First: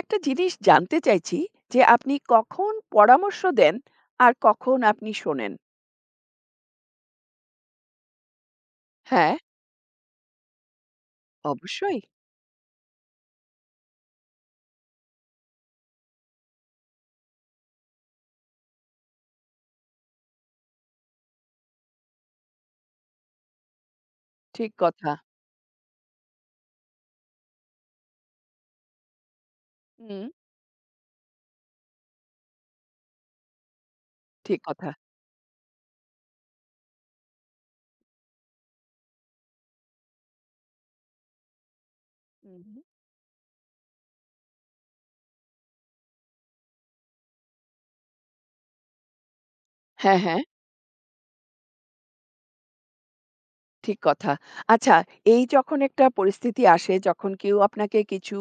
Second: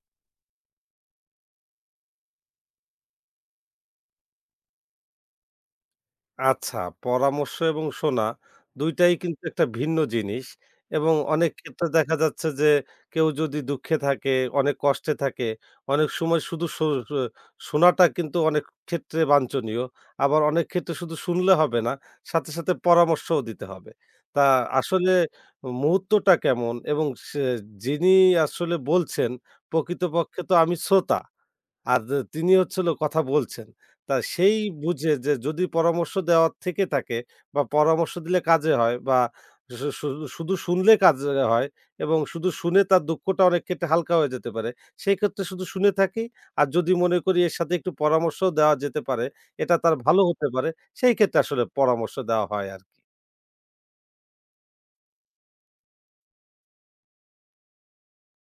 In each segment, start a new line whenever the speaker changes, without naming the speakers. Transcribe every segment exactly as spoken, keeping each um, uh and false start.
একটা জিনিস জানতে চাইছি যে আপনি কখন পরামর্শ দেন আর কখন আপনি শোনেন?
আচ্ছা, পরামর্শ এবং শোনা দুই টাই
হ্যাঁ,
কিন্তু একটা ভিন্ন জিনিস। এবং অনেক ক্ষেত্রে
অবশ্যই।
দেখা যাচ্ছে যে কেউ যদি দুঃখে থাকে, অনেক কষ্টে থাকে, অনেক সময় শুধু শো শো শোনাটা কিন্তু অনেক ক্ষেত্রে বাঞ্ছনীয়। আবার অনেক ক্ষেত্রে শুধু শুনলে হবে না, সাথে, সাথে পরামর্শও দিতে হবে। তা
ঠিক
আসলে
কথা।
মুহূর্তটা কেমন এবং সে যিনি আসলে বলছেন,
হুম,
প্রকৃতপক্ষে তো আমি শ্রোতা। আর যে তিনি হচ্ছে হলো কথা বলছেন। তা সেই
ঠিক কথা।
বুঝে যে যদি পরামর্শ দেওয়ার থেকে থাকে বা পরামর্শ দিলে কাজে হয় বা শু শু শুধু শুনলে কাজে হয় এবং শুধু
হুম, হুম।
শুনে তার দুঃখটা অনেক ক্ষেত্রে হালকা হয়ে যেতে পারে। সেক্ষেত্রে শুধু শুনে থাকি। আর যদি মনে করি এর সাথে একটু পরামর্শও দেওয়া যেতে পারে, এটা তার
হ্যাঁ,
ভালো
হ্যাঁ।
হতে পারে, সেই ক্ষেত্রে আসলে পরামর্শ দেওয়া হয় আরকি।
ঠিক কথা। আচ্ছা, এই যখন একটা পরিস্থিতি আসে যখন কেউ আপনাকে কিছু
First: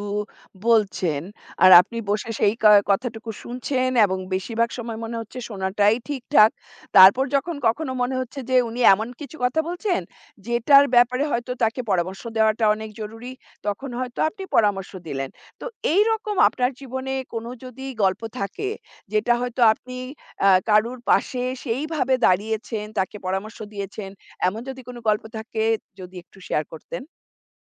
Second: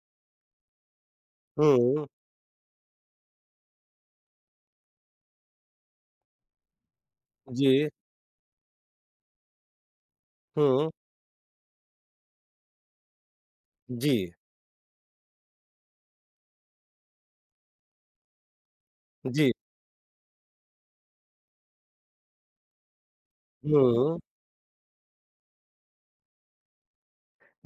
বলছেন আর
হুম,
আপনি বসে সেই ক কথাটুকু শুনছেন এবং বেশিরভাগ সময় মনে হচ্ছে শোনাটাই ঠিকঠাক। তারপর যখন
জি,
কখনো মনে হচ্ছে যে উনি এমন কিছু কথা বলছেন
হুম,
যেটার ব্যাপারে হয়তো তাকে পরামর্শ দেওয়াটা অনেক জরুরি, তখন
জি,
হয়তো আপনি পরামর্শ দিলেন। তো এইরকম আপনার জীবনে কোনো যদি গল্প থাকে যেটা
জি,
হয়তো আপনি আ কারুর পাশে সেইভাবে দাঁড়িয়েছেন, তাকে পরামর্শ দিয়েছেন,
হুম।
এমন যদি কোনো গল্প থাকে যদি একটু শেয়ার করতেন?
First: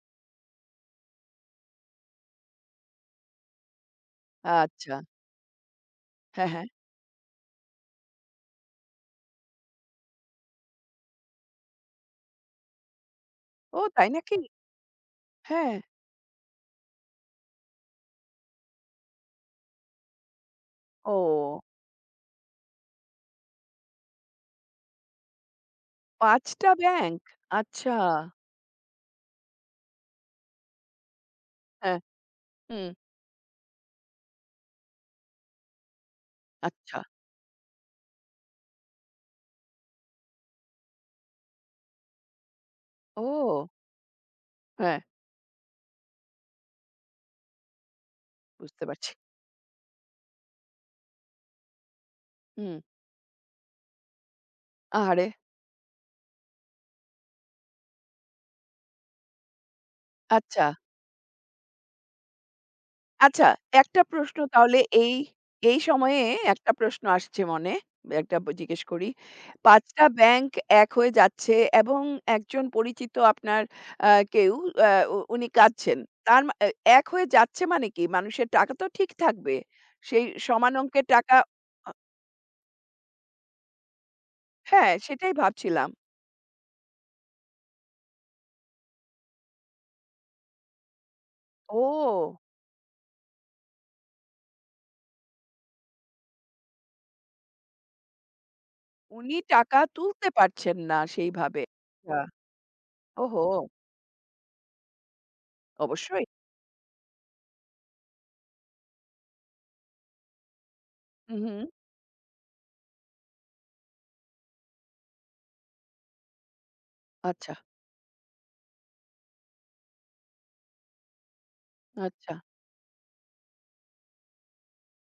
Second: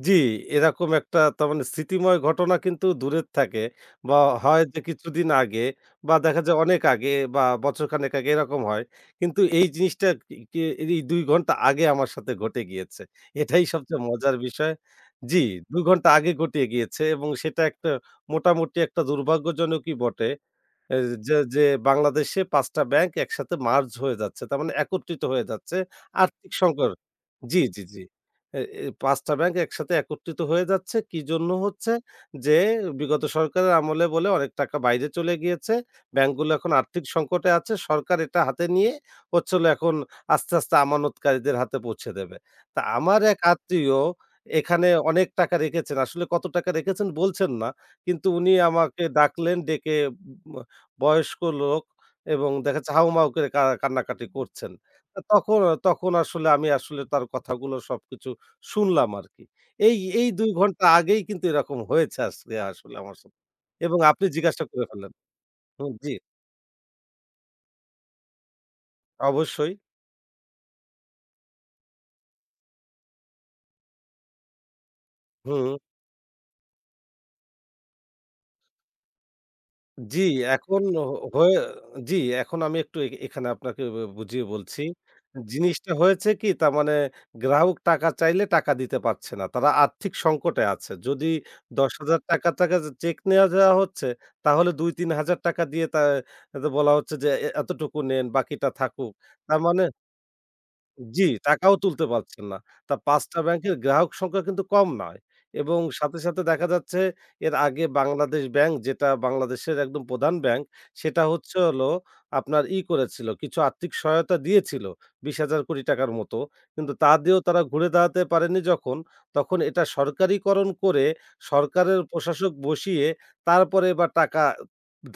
জি, এরকম একটা তার মানে স্মৃতিময় ঘটনা কিন্তু দূরের থাকে বা হয় যে
আচ্ছা।
কিছুদিন আগে বা দেখা
হ্যাঁ,
যায়
হ্যাঁ।
অনেক আগে বা বছরখানেক আগে এরকম হয়। কিন্তু এই জিনিসটা কি কি এই দুই ঘন্টা আগে আমার সাথে ঘটে গিয়েছে। এটাই
ও
সবচেয়ে
তাই
মজার
নাকি?
বিষয়। জি,
হ্যাঁ।
দুই ঘন্টা আগে ঘটিয়ে গিয়েছে এবং সেটা একটা মোটামুটি একটা দুর্ভাগ্যজনকই বটে। এ যে, যে
ও,
বাংলাদেশে পাঁচ টা ব্যাংক একসাথে মার্জ হয়ে যাচ্ছে। তার মানে একত্রিত হয়ে যাচ্ছে।
পাঁচ
আর্থিক
টা
সংকট।
ব্যাংক?
জি, জি,
আচ্ছা।
জি। এ এ পাঁচ টা ব্যাংক একসাথে একত্রিত হয়ে যাচ্ছে। কি জন্য হচ্ছে?
হ্যাঁ,
যে
হুম।
বিগত সরকারের আমলে বলে অনেক টাকা বাইরে চলে গিয়েছে। ব্যাংকগুলো এখন
আচ্ছা।
আর্থিক সংকটে আছে। সরকার এটা হাতে নিয়ে হচ্ছে হলো এখন আস্তে, আস্তে আমানতকারীদের হাতে পৌঁছে দেবে। তা আমার এক
ও!
আত্মীয় এখানে
হ্যাঁ,
অনেক টাকা রেখেছেন। আসলে কত টাকা রেখেছেন বলছেন না। কিন্তু উনি
বুঝতে
আমাকে
পারছি।
ডাকলেন ডেকে, বয়স্ক লোক এবং দেখা
হুম।
যাচ্ছে হাউমাউ করে কা কান্নাকাটি করছেন। আ
আহারে!
তখন তখন আসলে আমি আসলে তার কথাগুলো সবকিছু শুনলাম আরকি। এই, এই দুই
আচ্ছা।
ঘন্টা আগেই কিন্তু এরকম হয়েছে আজকে আসলে আমার সাথে।
আচ্ছা,
এবং
একটা
আপনি
প্রশ্ন
জিজ্ঞাসা
তাহলে
করে ফেললেন।
এই, এই
হুম, জি,
সময়ে একটা প্রশ্ন আসছে মনে। একটা ব জিজ্ঞেস করি।
অবশ্যই।
পাঁচ টা ব্যাংক এক হয়ে যাচ্ছে এবং একজন পরিচিত আপনার আ কেউ, আ উ উনি
হুম।
কাঁদছেন। তার মা এ এক হয়ে যাচ্ছে মানে কি? মানুষের টাকা তো ঠিক থাকবে।
জি,
সেই সমান
এখন
অঙ্কের
হ-
টাকা।
হয়ে
আ
জি, এখন আমি একটু এ এখানে আপনাকে ব বুঝিয়ে বলছি।
হ্যাঁ, সেটাই ভাবছিলাম।
জিনিসটা হয়েছে কি তার মানে গ্রাহক টাকা চাইলে টাকা দিতে পারছে না। তারা আর্থিক সংকটে আছে। যদি ৳১০,০০০
ও!
টাকা যে চেক নেয়া যাওয়া হচ্ছে তাহলে ৳দুই তিন হাজার দিয়ে তা তা বলা হচ্ছে যে, "এ এতটুকু নেন বাকিটা থাকুক।"
উনি
তার
টাকা
মানে
তুলতে পারছেন না
জি,
সেইভাবে।
টাকাও তুলতে
আচ্ছা।
পারছেন না। তা পাঁচ টা
ওহো!
ব্যাংকের গ্রাহক সংখ্যা কিন্তু কম নয় এবং সাথে,
অবশ্যই।
সাথে দেখা যাচ্ছে এর আগে বাংলাদেশ ব্যাংক, যেটা বাংলাদেশের একদম প্রধান ব্যাংক, সেটা
হু, হু।
হচ্ছে হলো আপনার ই করেছিল, কিছু আর্থিক সহায়তা দিয়েছিল ৳বিশ হাজার কোটি টাকার মতো। কিন্তু তা দিয়েও
আচ্ছা,
তারা ঘুরে দাঁড়াতে পারেনি যখন, তখন এটা সরকারিকরণ করে সরকারের
আচ্ছা,
প্রশাসক বসিয়ে তারপরে এবার টাকা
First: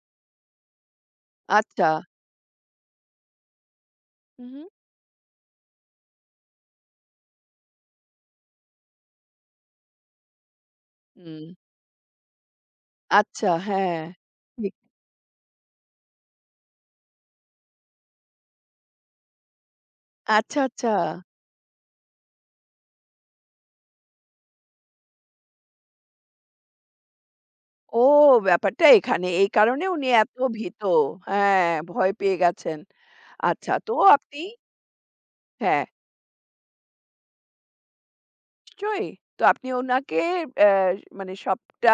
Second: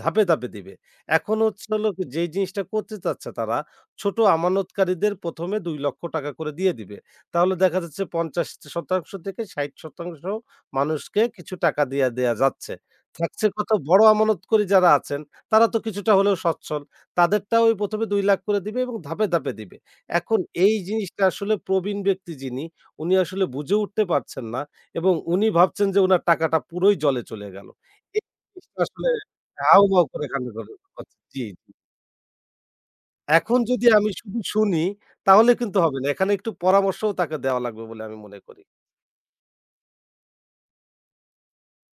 ধাপে, ধাপে দিবে। এখন হচ্ছে হলো
আচ্ছা।
যেই জিনিসটা করতে চাচ্ছে তারা, ছোট
হু, হু।
আমানতকারীদের প্রথম এ ৳দুই,লাখ করে দিয়ে দিবে। তাহলে দেখা যাচ্ছে পঞ্চাশ শতাংশ থেকে ষাট শতাংশ মানুষকে
হুম,
কিছু টাকা দিয়া দেয়া যাচ্ছে। থাকছে
আচ্ছা,
কত
হ্যাঁ।
বড় আমানতকারী
ঠিক।
যারা আছেন, তারা তো কিছুটা হলেও সচ্ছল। তাদেরটাও ওই প্রথম এ দুই লাখ করে দিবে এবং ধাপে, ধাপে দিবে। এখন
আচ্ছা,
এই
আচ্ছা।
জিনিসটা আসলে প্রবীণ ব্যক্তি যিনি, উনি আসলে বুঝে উঠতে পারছেন না এবং উনি ভাবছেন যে উনার টাকাটা পুরোই জলে চলে গেল।
ও,
এই জিনিসটা
ব্যাপারটা
আসলে
এখানে। এই কারণে
হাউমাউ
উনি
করে
এত
কান্না করে
ভীত।
জি।
হ্যাঁ, ভয় পেয়ে গেছেন।
এখন
আচ্ছা,
যদি
তো
আমি
আপনি,
শুধু শুনি তাহলে কিন্তু
হ্যাঁ,
হবে না। এখানে একটু পরামর্শও তাকে দেওয়া লাগবে বলে আমি মনে করি।
নিশ্চয়ই। তো আপনি উনাকে, অ্যা মানে সবটা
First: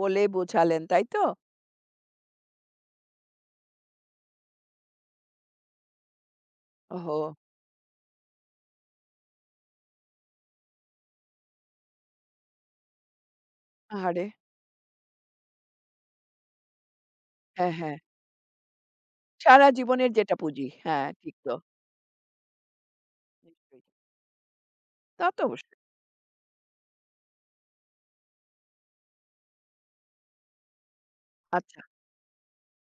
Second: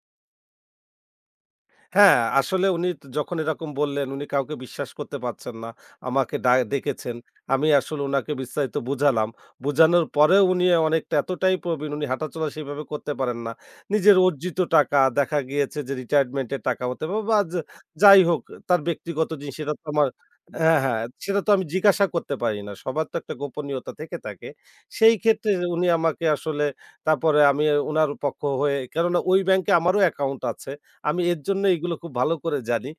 বলে বোঝালেন, তাই তো?
হ্যাঁ, আসলে উনি যখন এরকম বললেন, উনি কাউকে বিশ্বাস করতে পারছেন না। আমাকে ডা ডেকেছেন।
ওহো!
আমি আসলে উনাকে বিস্তারিত বুঝালাম। বুঝানোর পরেও উনি অনেকটা এতটাই প্রবীণ, উনি হাঁটাচলা সেভাবে করতে পারেন না। নিজের
আহারে!
অর্জিত টাকা দেখা গিয়েছে যে রিটায়ারমেন্টের টাকা হতে পারে বা যা
হ্যাঁ, হ্যাঁ।
যাই হোক, তার ব্যক্তিগত জিনিস
সারা
সেটা তো আমার
জীবনের যেটা পুঁজি।
হ্যাঁ, হ্যাঁ,
হ্যাঁ, ঠিক
সেটা তো
তো।
আমি জিজ্ঞাসা করতে পারি না। সবার তো একটা
নিশ্চয়ই।
গোপনীয়তা থেকে থাকে। সেই
তা তো
ক্ষেত্রে
অবশ্যই।
উনি আমাকে আসলে তারপরে আমি উনার পক্ষ হয়ে, কেননা ওই ব্যাংকে আমারও অ্যাকাউন্ট আছে। আমি এর জন্য
আচ্ছা।
এগুলো খুব ভালো করে জানি।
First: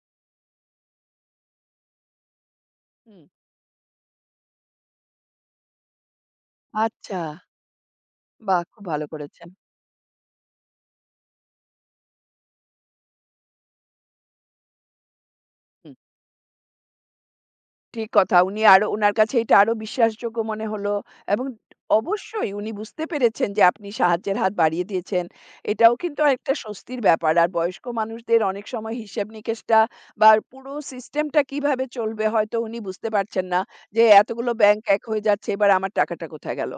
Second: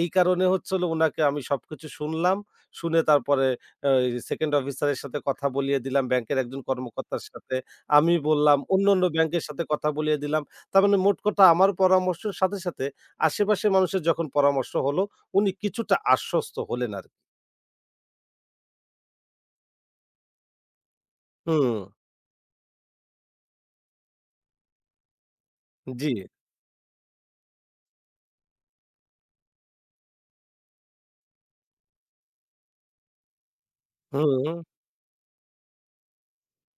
এই কারণে হচ্ছে হলো উনাকে আমি সবকিছু শুনলাম। শুনে
হুম।
তারপরে আ ওই সেকেন্ড অফিসারের সাথে কথা বলিয়ে দিলাম, ব্যাংকের একজন
আচ্ছা,
কর্মকর্তার সাথে। আমি বললাম,
বাহ! খুব
অন্যান্য
ভালো
ব্যাংকের
করেছেন।
সাথে কথা বলিয়ে দিলাম। তার মানে মোট কথা আমার পরামর্শের সাথে, সাথে আশেপাশের মানুষের যখন পরামর্শ হলো, উনি
হুম।
কিছুটা আশ্বস্ত হলেন আরকি।
ঠিক কথা। উনি আরো, উনার কাছে এটা আরো বিশ্বাসযোগ্য মনে হলো এবং
হুম,
অবশ্যই উনি বুঝতে পেরেছেন যে আপনি সাহায্যের হাত বাড়িয়ে দিয়েছেন। এটাও
জি।
কিন্তু একটা স্বস্তির ব্যাপার। আর বয়স্ক মানুষদের অনেক সময় হিসেব-নিকেশটা বা পুরো সিস্টেমটা কিভাবে চলবে হয়তো উনি বুঝতে পারছেন না যে
হুম,
এতগুলো ব্যাংক এক হয়ে যাচ্ছে, এবার আমার টাকাটা কোথায় গেল?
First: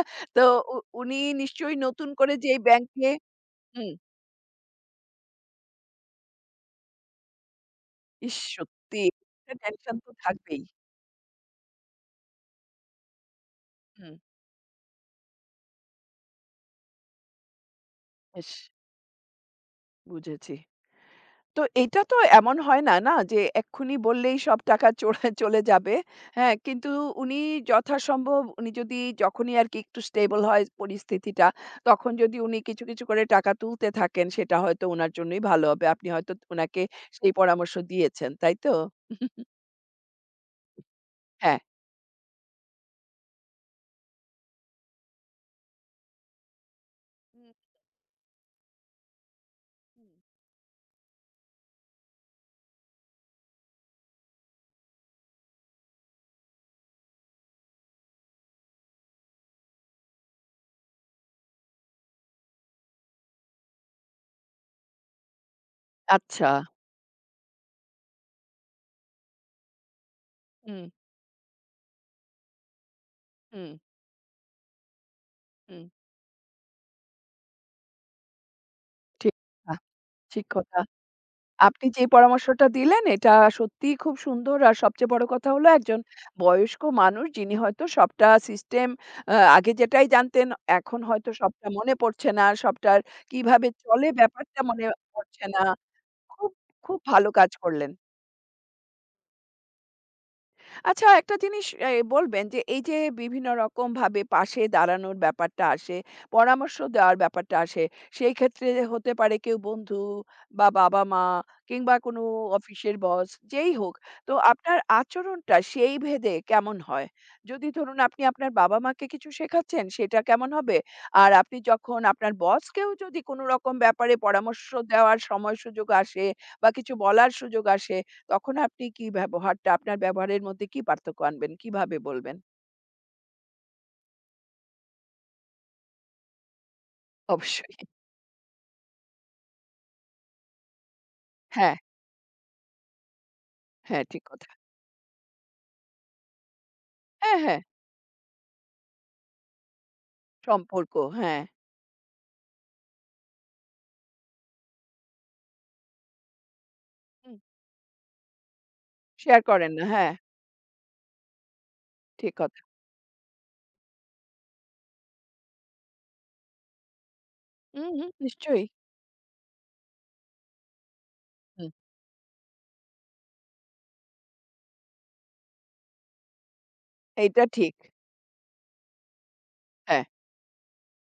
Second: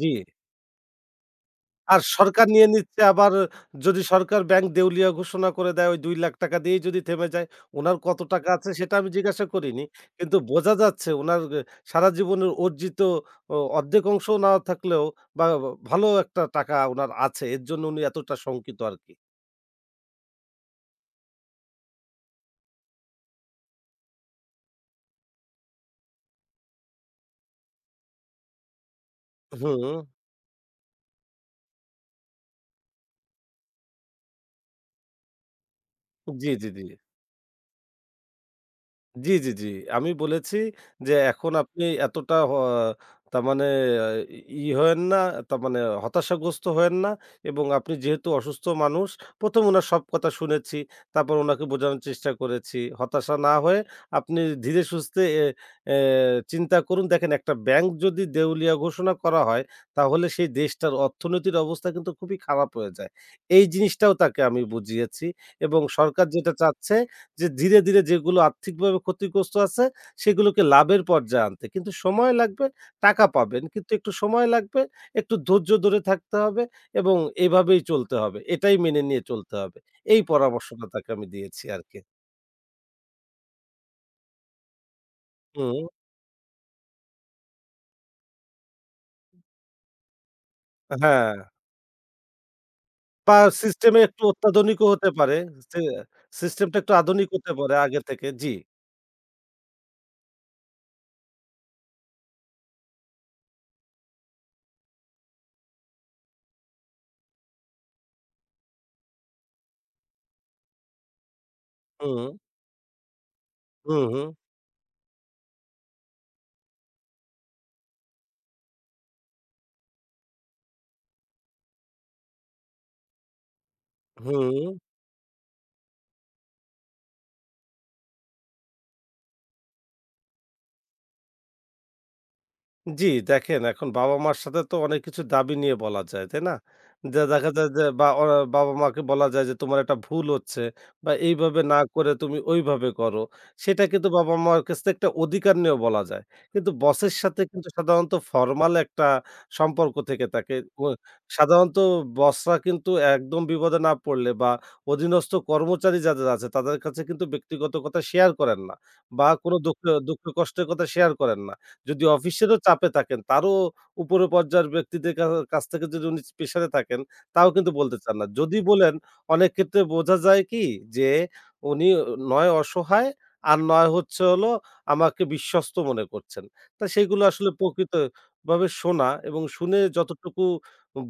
জি।
তো উ উনি নিশ্চয়ই
আর
নতুন করে
সরকার
যেই
নিয়ে নিচ্ছে
ব্যাংকে,
আবার,
হুম,
যদি সরকার ব্যাংক দেউলিয়া ঘোষণা করে দেয় ওই ৳দুই,লাখ দিয়েই যদি থেমে যায়, উনার কত
ইস,
টাকা আছে সেটা
সত্যি
আমি জিজ্ঞাসা
একটা
করিনি।
টেনশন তো
কিন্তু
থাকবেই।
বোঝা যাচ্ছে উনার এ সারা জীবনের অর্জিত অ অর্ধেক
হুম,
অংশ না থাকলেও বা বা ভালো একটা টাকা উনার আছে। এর জন্য উনি এতটা
ইস,
শঙ্কিত আরকি।
বুঝেছি। তো এটা তো এমন হয় না, না? যে এক্ষুনি বললেই সব টাকা চলে চলে যাবে। হ্যাঁ? কিন্তু উনি যথাসম্ভব উনি যদি যখনই আরকি একটু
হুম।
স্টেবল হয় পরিস্থিতিটা, তখন যদি উনি কিছু, কিছু করে টাকা তুলতে থাকেন সেটা হয়তো উনার জন্যই ভালো হবে। আপনি হয়তো
জি, জি, জি।
উনাকে সেই পরামর্শ দিয়েছেন, তাই তো?
জি, জি, জি। আমি বলেছি যে, "এখন
হ্যাঁ।
আপনি এতটা হ তার মানে ই ই হয়েন না, তার মানে হতাশাগ্রস্ত হয়েন না
হুম,
এবং আপনি যেহেতু অসুস্থ মানুষ, প্রথম উনার সব
হুম।
কথা শুনেছি, তারপর উনাকে বোঝানোর চেষ্টা করেছি। হতাশা না হয়ে আপনি ধীরে সুস্থে এ এ চিন্তা করুন। দেখেন একটা ব্যাংক যদি দেউলিয়া ঘোষণা করা হয়, তাহলে সেই দেশটার অর্থনীতির অবস্থা কিন্তু খুবই খারাপ হয়ে যায়।" এই জিনিসটাও তাকে আমি বুঝিয়েছি এবং সরকার
আচ্ছা।
যেটা চাচ্ছে যে ধীরে, ধীরে যেগুলো আর্থিকভাবে ক্ষতিগ্রস্ত আছে সেগুলোকে
হুম,
লাভের পর্যায়ে আনতে। কিন্তু সময় লাগবে, টাকা পাবেন।
হুম,
কিন্তু একটু সময় লাগবে, একটু ধৈর্য
হুম।
ধরে থাকতে হবে এবং এভাবেই চলতে হবে। এটাই মেনে নিয়ে
ঠিক
চলতে
কথা,
হবে। এই
ঠিক কথা।
পরামর্শটা তাকে আমি দিয়েছি
আপনি
আরকি।
যে পরামর্শটা দিলেন এটা সত্যিই খুব সুন্দর। আর সবচেয়ে বড় কথা হলো
হুম,
একজন বয়স্ক মানুষ যিনি হয়তো সবটা সিস্টেম আ আগে যেটাই জানতেন এখন হয়তো
হ্যাঁ।
সবটা মনে পড়ছে না। সবটার
বা
কিভাবে
সিস্টেমে
চলে
একটু
ব্যাপারটা মনে
অত্যাধুনিকও হতে পারে।
পড়ছে না।
সে
খুব,
সিস্টেমটা একটু
খুব
আধুনিক
ভালো
হতে
কাজ
পারে
করলেন।
আগে থেকে। জি।
আচ্ছা, একটা জিনিস এ বলবেন যে এই যে বিভিন্ন রকমভাবে পাশে দাঁড়ানোর ব্যাপারটা আসে, পরামর্শ দেওয়ার ব্যাপারটা আসে। সেই ক্ষেত্রে হতে পারে কেউ বন্ধু, বা বাবা-মা, কিংবা কোনো
হুম,
অফিসের বস, যেই হোক।
হুম, হুম,
তো আপনার আচরণটা সেই ভেদে কেমন হয়? যদি ধরুন আপনি আপনার বাবা-মাকে কিছু শেখাচ্ছেন সেটা কেমন হবে? আর আপনি যখন আপনার বসকেও যদি কোনো রকম ব্যাপারে
হুম।
পরামর্শ দেওয়ার সময় সুযোগ আসে বা কিছু বলার সুযোগ আসে তখন আপনি কি ব্যবহারটা আপনার ব্যবহারের মধ্যে কি পার্থক্য আনবেন? কিভাবে বলবেন?
জি, দেখেন এখন বাবা-মার সাথে তো অনেক কিছু দাবি নিয়ে বলা যায়, তাই না? যে দেখা যায়
অবশ্যই।
যে বা অ বাবা-মাকে বলা যায় যে তোমার একটা ভুল হচ্ছে বা এইভাবে
হ্যাঁ,
না করে তুমি ওইভাবে করো। সেটা
হ্যাঁ,
কিন্তু
ঠিক কথা।
বাবা-মার কাছ থেকে একটা অধিকার নিয়েও বলা যায়। কিন্তু বসের
হ্যাঁ,
সাথে
হ্যাঁ,
কিন্তু সাধারণত ফরমাল একটা সম্পর্ক থেকে থাকে। ও
সম্পর্ক, হ্যাঁ,
সাধারণত বসরা কিন্তু একদম বিপদে না পড়লে বা অধীনস্থ কর্মচারী যাদের আছে তাদের কাছে কিন্তু
হুম,
ব্যক্তিগত কথা শেয়ার করেন না বা
শেয়ার
কোনো
করেন
দুঃখ
না। হ্যাঁ,
দুঃখ কষ্টের কথা শেয়ার করেন না। যদি
ঠিক
অফিসেরও
কথা।
চাপে থাকেন, তারও উপরে পর্যায়ের ব্যক্তিদের কা কাছ থেকে যদি উনি প্রেশারে থাকেন, তাও কিন্তু
হুম,
বলতে
হুম,
চান না। যদি
নিশ্চয়ই।
বলেন, অনেক ক্ষেত্রে বোঝা যায় কি যে,
হুম,
উনি নয় অসহায়, আর নয় হচ্ছে হলো আমাকে বিশ্বস্ত মনে করছেন। তা সেগুলো
এইটা
আসলে
ঠিক।
প্রকৃতভাবে শোনা এবং শুনে
হ্যাঁ,
যতটুকু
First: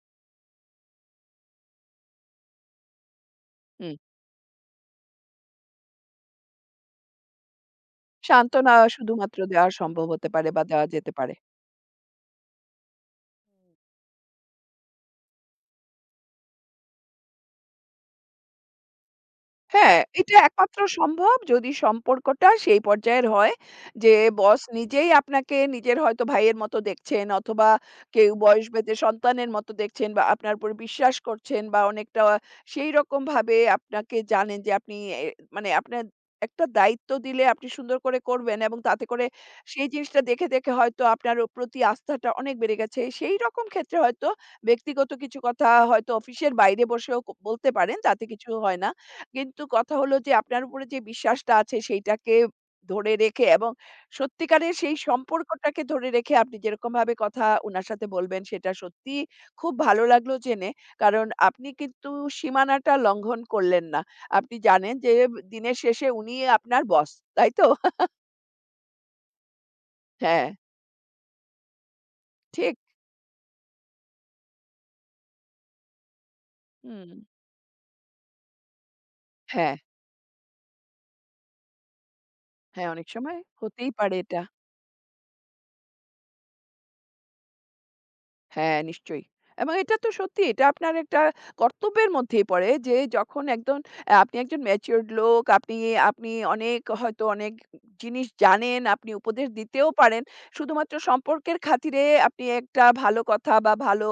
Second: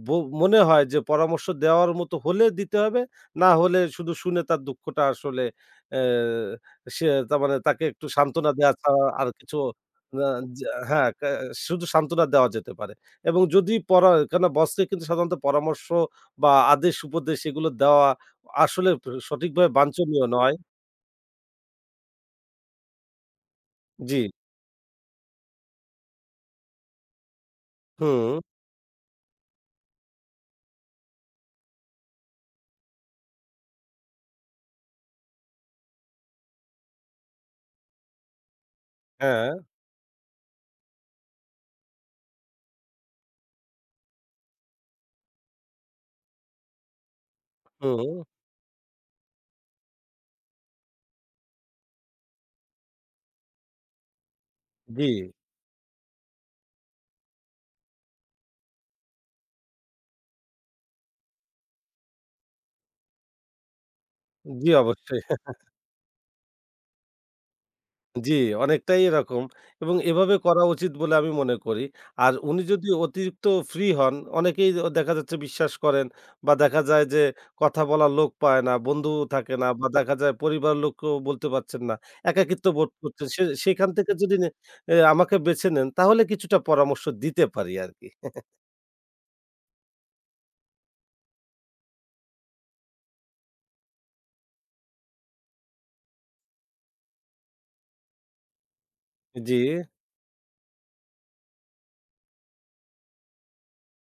বো মনে হয় যে পরামর্শ দেওয়ার মতো হলে দিতে হবে, না হলে
হুম,
শুধু শুনে তার দুঃখটা আসলে অ্যা সে তার মানে তাকে একটু সান্ত্বনা দেয়া
সান্ত্বনা
ছাড়া আর
শুধুমাত্র
কিছু
দেওয়া সম্ভব
না,
হতে পারে বা
যা
দেওয়া
হ্যাঁ,
যেতে
কা
পারে।
শুধু সান্ত্বনা দেওয়া যেতে পারে। এবং যদি পরা কেননা বসকে কিন্তু সাধারণত পরামর্শ বা আদেশ উপদেশ এগুলো দেওয়া আসলে প সঠিকভাবে
হ্যাঁ,
বাঞ্ছনীয়
এটা
নয়।
একমাত্র সম্ভব যদি সম্পর্কটা সেই পর্যায়ের হয় যে
জি।
বস নিজেই আপনাকে নিজের হয়তো ভাইয়ের মতো দেখছেন অথবা কেউ
হুম,
বয়স ভেদে সন্তানের মতো দেখছেন বা আপনার উপর বিশ্বাস করছেন বা অনেকটা সেইরকম ভাবে আপনাকে জানেন যে আপনি, এ মানে আপনার একটা দায়িত্ব দিলে আপনি সুন্দর করে করবেন এবং তাতে করে
হ্যাঁ,
সেই জিনিসটা দেখে, দেখে হয়তো আপনার ও প্রতি আস্থাটা অনেক বেড়ে গেছে। সেইরকম ক্ষেত্রে হয়তো ব্যক্তিগত কিছু কথা হয়তো অফিসের বাইরে বসেও ক বলতে পারেন,
হুম,
তাতে কিছু হয় না। কিন্তু কথা হলো যে আপনার উপরে যে বিশ্বাসটা আছে সেইটাকে ধরে রেখে এবং সত্যিকারের সেই
জি,
সম্পর্কটাকে ধরে রেখে আপনি যেরকম ভাবে কথা উনার সাথে বলবেন সেটা সত্যি খুব ভালো লাগলো জেনে। কারণ আপনি কিন্তু সীমানাটা লঙ্ঘন করলেন না। আপনি
জি
জানেন যে
অবশ্যই।
দিনের শেষে উনি আপনার বস। তাই তো?
জি, অনেকটাই এরকম এবং এভাবে
হ্যাঁ,
করা উচিত বলে আমি মনে করি। আর উনি
ঠিক।
যদি অতিরিক্ত ফ্রি হন, অনেকেই অ দেখা যাচ্ছে বিশ্বাস করেন বা দেখা যায়
হুম।
যে কথা বলার লোক পায় না, বন্ধু থাকে না
হ্যাঁ,
বা দেখা যায় পরিবারের লোককেও বলতে পারছেন না। একাকিত্ব
হ্যাঁ,
বোধ
অনেক
করছেন।
সময়
সে সেখান
হতেই
থেকে
পারে
যদি
এটা।
নে এ আমাকে বেছে নেন তাহলে কিছুটা পরামর্শ দিতে পারি আরকি।
হ্যাঁ, নিশ্চয়ই। এবং এটা তো সত্যি, এটা আপনার একটা কর্তব্যের মধ্যেই পড়ে যে যখন একজন, আ আপনি একজন ম্যাচিউরড লোক, আপনি আপনি অনেক হয়তো অনেক জিনিস জানেন, আপনি উপদেশ
জি,
দিতেও পারেন। শুধুমাত্র সম্পর্কের খাতিরে আপনি একটা ভালো কথা বা ভালো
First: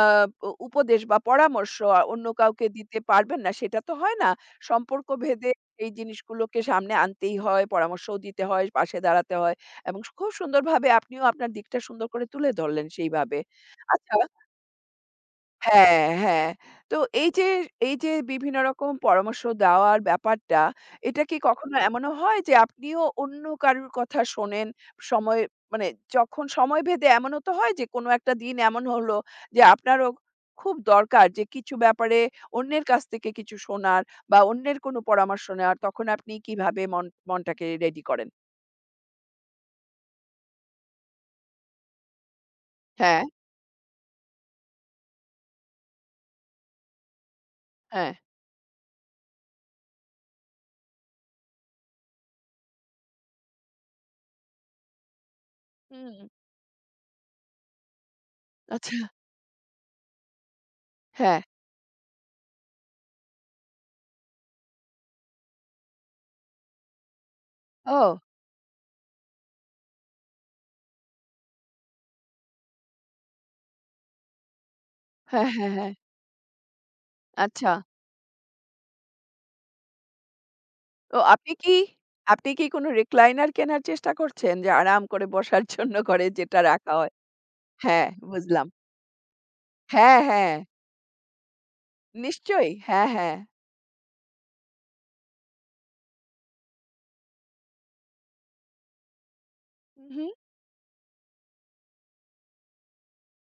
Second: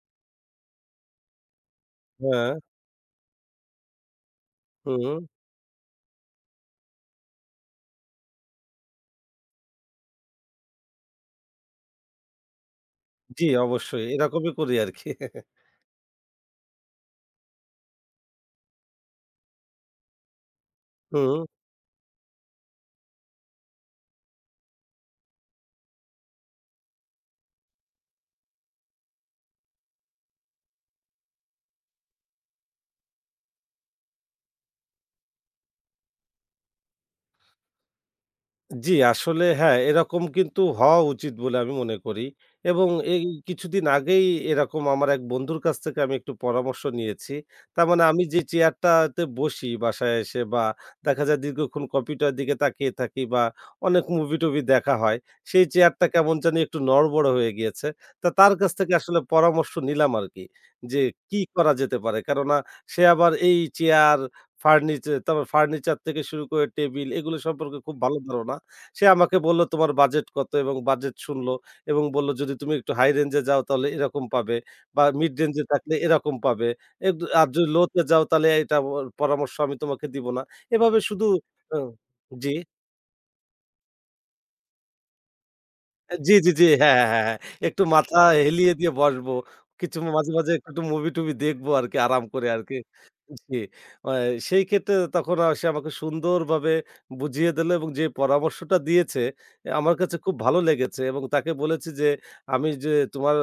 আ উ উপদেশ বা পরামর্শ আ অন্য
হ্যাঁ,
কাউকে দিতে পারবেন না সেটা তো হয় না। সম্পর্ক
হুম,
ভেদে এই জিনিসগুলোকে সামনে আনতেই হয়, পরামর্শও দিতে হয়, পাশে দাঁড়াতে হয় এবং খুব সুন্দরভাবে আপনিও আপনার দিকটা সুন্দর করে তুলে ধরলেন সেইভাবে।
জি অবশ্যই।
আচ্ছা,
এরকমই করি আরকি।
হ্যাঁ, হ্যাঁ। তো এই যে, এই যে বিভিন্ন রকম পরামর্শ দেওয়ার ব্যাপারটা, এটা কি
হুম।
কখনো এমনও হয় যে আপনিও অন্য কারুর কথা শোনেন? সময়, মানে যখন সময় ভেদে এমনও তো হয় যে কোনো একটা দিন এমন হলো যে আপনারও খুব দরকার যে কিছু ব্যাপারে অন্যের কাছ থেকে কিছু শোনার বা অন্যের কোনো পরামর্শ নেওয়ার, তখন আপনি কিভাবে মন মনটাকে রেডি করেন?
জি, আসলে হ্যাঁ, এরকম কিন্তু হওয়া উচিত বলে আমি মনে করি। এবং এই
হ্যাঁ,
কিছুদিন আগেই এরকম আমার এক বন্ধুর কাছ থেকে আমি একটু পরামর্শ নিয়েছি। তার মানে
হ্যাঁ।
আমি যে চেয়ারটাতে বসি বাসায় এসে, বা দেখা যায় দীর্ঘক্ষণ কম্পিউটারের দিকে তাকিয়ে থাকি বা অনেক মুভি-টুভি দেখা হয়, সেই চেয়ারটা
হুম,
কেমন জানি একটু নড়বড় হয়ে গিয়েছে। তা তার কাছ থেকে
আচ্ছা।
আসলে পরামর্শ নিলাম আরকি যে কি
হ্যাঁ।
করা যেতে পারে? কেননা সে আবার এই চেয়ার, ফার্নিচার, তারপর ফার্নিচার থেকে শুরু করে টেবিল এগুলো সম্পর্কে খুব ভালো
ও!
ধারণা। সে আমাকে বলল, "তোমার বাজেট কত?" এবং বাজেট শুনলো এবং বলল, "যদি তুমি একটু হাই রেঞ্জ এ যাও তাহলে এরকম পাবে বা মিড
হ্যাঁ,
রেঞ্জ এ
হ্যাঁ, হ্যাঁ।
থাকলে এরকম পাবে। এগ আর যদি
আচ্ছা।
লো তে যাও তাহলে এটা ওর পরামর্শ আমি তোমাকে দিব না।" এভাবে
তো
শুধু
আপনি কি,
আ
আপনি
জি।
কি কোনো recliner কেনার চেষ্টা করছেন? যে আরাম করে বসার জন্য
আ
ঘরে
জি, জি,
যেটা
জি।
রাখা
হ্যাঁ, হ্যাঁ,
হয়?
হ্যাঁ, হ্যাঁ। একটু
হ্যাঁ,
মাথা
বুঝলাম।
হেলিয়ে দিয়ে বসবো। কিছু
হ্যাঁ,
মাঝে, মাঝে
হ্যাঁ,
একটু মুভি-টুভি দেখবো আরকি আরাম করে
নিশ্চয়ই।
আরকি।
হ্যাঁ, হ্যাঁ।
জি। আ সেই ক্ষেত্রে তখন আ সে আমাকে সুন্দরভাবে বুঝিয়ে দিল এবং যে পরামর্শটা দিয়েছে এ আমার কাছে
উহু,
খুব ভালো লেগেছে এবং তাকে বলেছি যে, "আমি যে তোমার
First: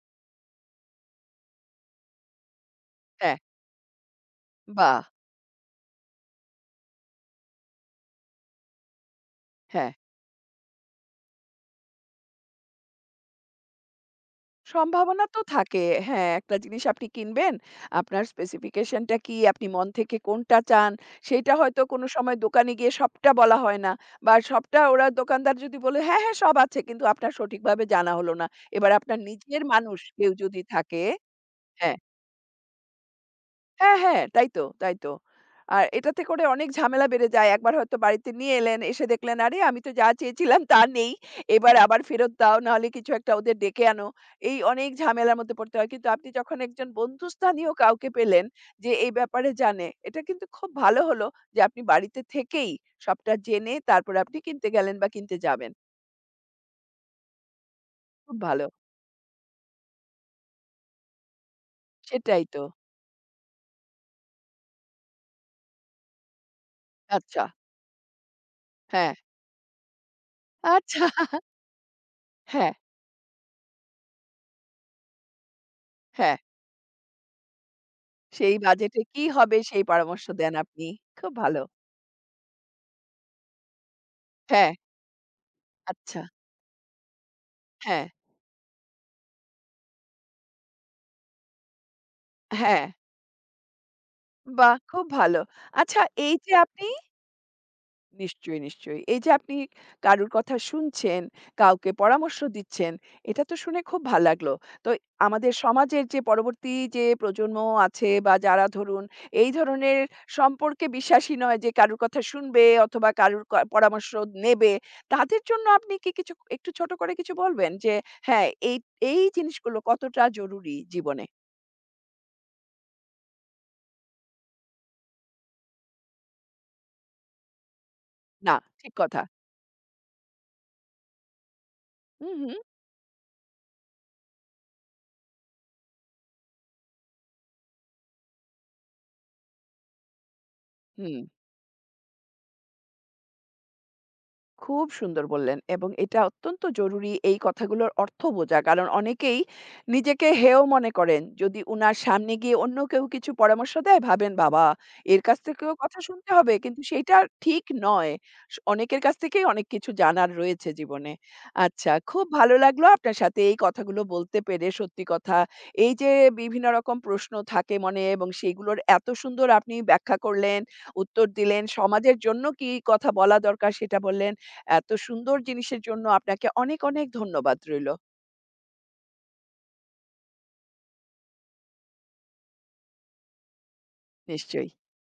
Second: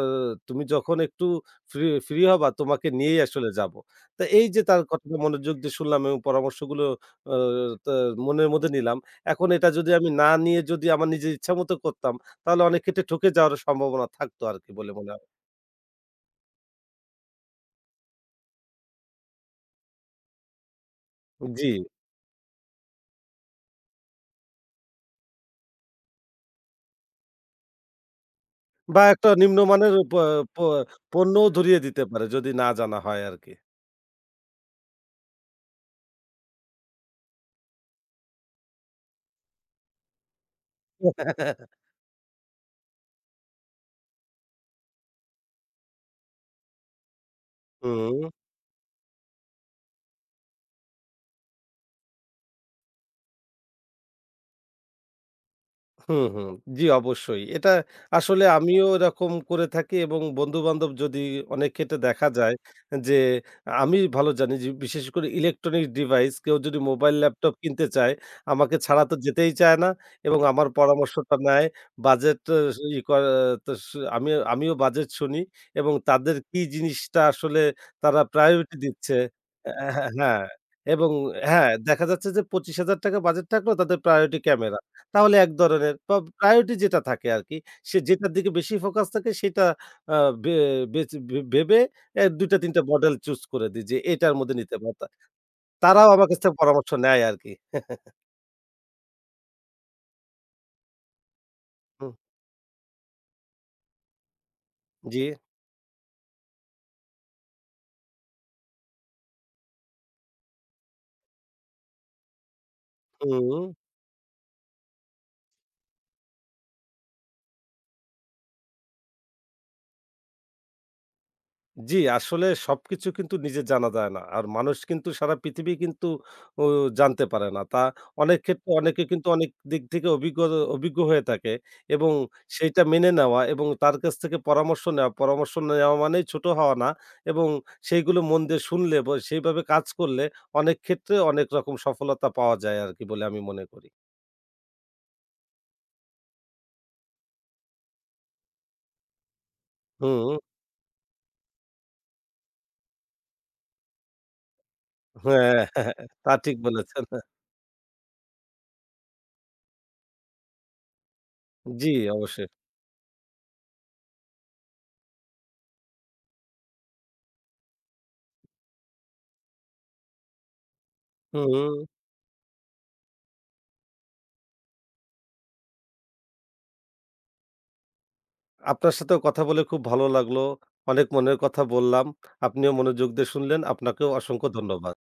তুমি যখন একটু ফ্রি ফ্রি হবা তোমাকে নিয়েই
হ্যাঁ,
আসলে যাবো।" তো এই যে তার
বাহ!
কথাটা মনোযোগ দিয়ে শুনলাম এবং পরামর্শগুলো আ তা মনের মধ্যে নিলাম। এখন এটা
হ্যাঁ,
যদি আমি না নিয়ে যদি আমার নিজের ইচ্ছামত করতাম তাহলে অনেক ক্ষেত্রে ঠকে যাওয়ার সম্ভাবনা থাকতো আরকি বলে মনে
সম্ভাবনা
হয়।
তো থাকে। হ্যাঁ, একটা জিনিস আপনি কিনবেন, আপনার specification টা কি? আপনি মন থেকে কোনটা চান? সেইটা
জি।
হয়তো কোনো সময় দোকানে গিয়ে সবটা বলা হয় না, বা সবটা ওরা দোকানদার যদি বলে, "হ্যাঁ, হ্যাঁ, সব আছে।" কিন্তু আপনার সঠিকভাবে জানা হলো না। এবার
বা
আপনার
একটা
নিজের
নিম্নমানের
মানুষ
প
কেউ
প
যদি থাকে,
পণ্যও ধরিয়ে
হ্যাঁ।
দিতে পারে যদি না জানা হয় আরকি।
হ্যাঁ, হ্যাঁ, তাই তো, তাই তো। আর এটাতে করে অনেক ঝামেলা বেড়ে যায়। একবার হয়তো বাড়িতে নিয়ে এলেন, এসে দেখলেন, "আরে, আমি তো যা চেয়েছিলাম তা নেই। এবার আবার ফেরত দাও, নাহলে কিছু একটা ওদের ডেকে আনো।" এই অনেক ঝামেলার মধ্যে পড়তে হয়। কিন্তু আপনি যখন একজন বন্ধুস্থানীয় কাউকে
হুম।
পেলেন, যে এই ব্যাপারে জানে, এটা কিন্তু খুব ভালো হলো যে আপনি বাড়িতে থেকেই সবটা জেনে তারপরে আপনি কিনতে গেলেন বা কিনতে যাবেন।
হুম, হুম। জি, অবশ্যই। এটা
খুব
আসলে
ভালো।
আমিও এরকম করে থাকি এবং বন্ধু-বান্ধব যদি অনেক ক্ষেত্রে দেখা
সেটাই
যায়
তো।
যে আমি ভালো জানি, যে বিশেষ করে ইলেকট্রনিক ডিভাইস কেউ যদি মোবাইল,
আচ্ছা,
ল্যাপটপ কিনতে চায়, আমাকে ছাড়া
হ্যাঁ।
তো যেতেই চায় না এবং আমার
আচ্ছা,
পরামর্শটা নেয়। বাজেট আ
হ্যাঁ,
ই করে তো সে- আমি আমিও বাজেট শুনি এবং তাদের
হ্যাঁ।
কি জিনিসটা আসলে তারা
সেই
প্রায়োরিটি
বাজেটে
দিচ্ছে
কি হবে
অ্যা
সেই
হ্যাঁ,
পরামর্শ
হ্যাঁ
দেন আপনি।
এবং
খুব ভালো।
হ্যাঁ, দেখা যাচ্ছে যে ৳পঁচিশ হাজার বাজেট থাকলেও তাদের প্রায়োরিটি
হ্যাঁ,
ক্যামেরা। তাহলে এক ধরনের প্র
আচ্ছা।
প্রায়োরিটি যেটা থাকে আরকি, সে
হ্যাঁ,
যেটার দিকে বেশি ফোকাস থাকে সেটা আ বে বেচ ভে ভেবে এ দুই টা তিন টা
হ্যাঁ।
মডেল চুজ করে দিই যে এটার মধ্যে নিতে
বাহ!
পারতা।
খুব ভালো। আচ্ছা,
তারাও আমার
এই
কাছ
যে
থেকে
আপনি,
পরামর্শ নেয় আরকি।
নিশ্চয়ই, নিশ্চয়ই। এই যে আপনি কারুর কথা শুনছেন, কাউকে
হুম,
পরামর্শ দিচ্ছেন, এটা তো শুনে খুব ভাল লাগলো। তো
জি,
আমাদের সমাজের যে পরবর্তী যে প্রজন্ম আছে বা যারা ধরুন এই ধরনের সম্পর্কে বিশ্বাসী নয় যে কারুর কথা শুনবে অথবা কারুর ক
হুম।
পরামর্শ নেবে, তাদের জন্য আপনি কি কিছু একটু ছোট করে কিছু বলবেন? যে হ্যাঁ, এই, এই জিনিসগুলো কতটা জরুরি জীবনে?
জি, আসলে সবকিছু কিন্তু নিজে জানা যায় না। আর মানুষ কিন্তু সারা পৃথিবী কিন্তু ও জানতে পারে না। তা অনেক
না,
ক্ষেত্রে
ঠিক
অনেকে
কথা।
কিন্তু অনেক দিক থেকে অভিজ্ঞ অভিজ্ঞ হয়ে থাকে এবং
হুম, হুম,
সেইটা মেনে নেওয়া এবং তার কাছ থেকে পরামর্শ নেওয়া, পরামর্শ নেওয়া মানেই ছোট হওয়া না এবং সেইগুলো মন দিয়ে শুনলে বা সেইভাবে কাজ করলে অনেক ক্ষেত্রে
হুম।
অনেক রকম সফলতা পাওয়া যায় আরকি বলে আমি মনে করি।
খুব সুন্দর বললেন এবং এটা অত্যন্ত জরুরি এই কথাগুলোর অর্থ বোঝা। কারণ অনেকেই নিজেকে
হুম,
হেয় মনে করেন। যদি উনার সামনে গিয়ে অন্য কেউ কিছু পরামর্শ দেয় ভাবেন, "বাবা! এর কাছ
হ্যাঁ,
থেকেও
হ্যাঁ,
কথা
তা
শুনতে হবে।"
ঠিক
কিন্তু
বলেছেন।
সেইটা ঠিক নয়। স অনেকের কাছ থেকেই অনেক কিছু জানার রয়েছে জীবনে।
জি,
আচ্ছা, খুব
অবশ্যই।
ভালো লাগলো আপনার সাথে এই কথাগুলো বলতে পেরে, সত্যি কথা। এই যে বিভিন্ন রকম প্রশ্ন থাকে মনে এবং সেগুলোর এত সুন্দর আপনি ব্যাখ্যা করলেন, উত্তর দিলেন,
হুম।
সমাজের জন্য কি কথা বলা দরকার সেটা বললেন। এত সুন্দর জিনিসের জন্য আপনাকে অনেক, অনেক ধন্যবাদ রইলো।
আপনার সাথেও কথা বলে খুব ভালো লাগলো। অনেক মনের কথা বললাম। আপনিও মনোযোগ দিয়ে শুনলেন। আপনাকেও অসংখ্য
নিশ্চয়ই।
ধন্যবাদ।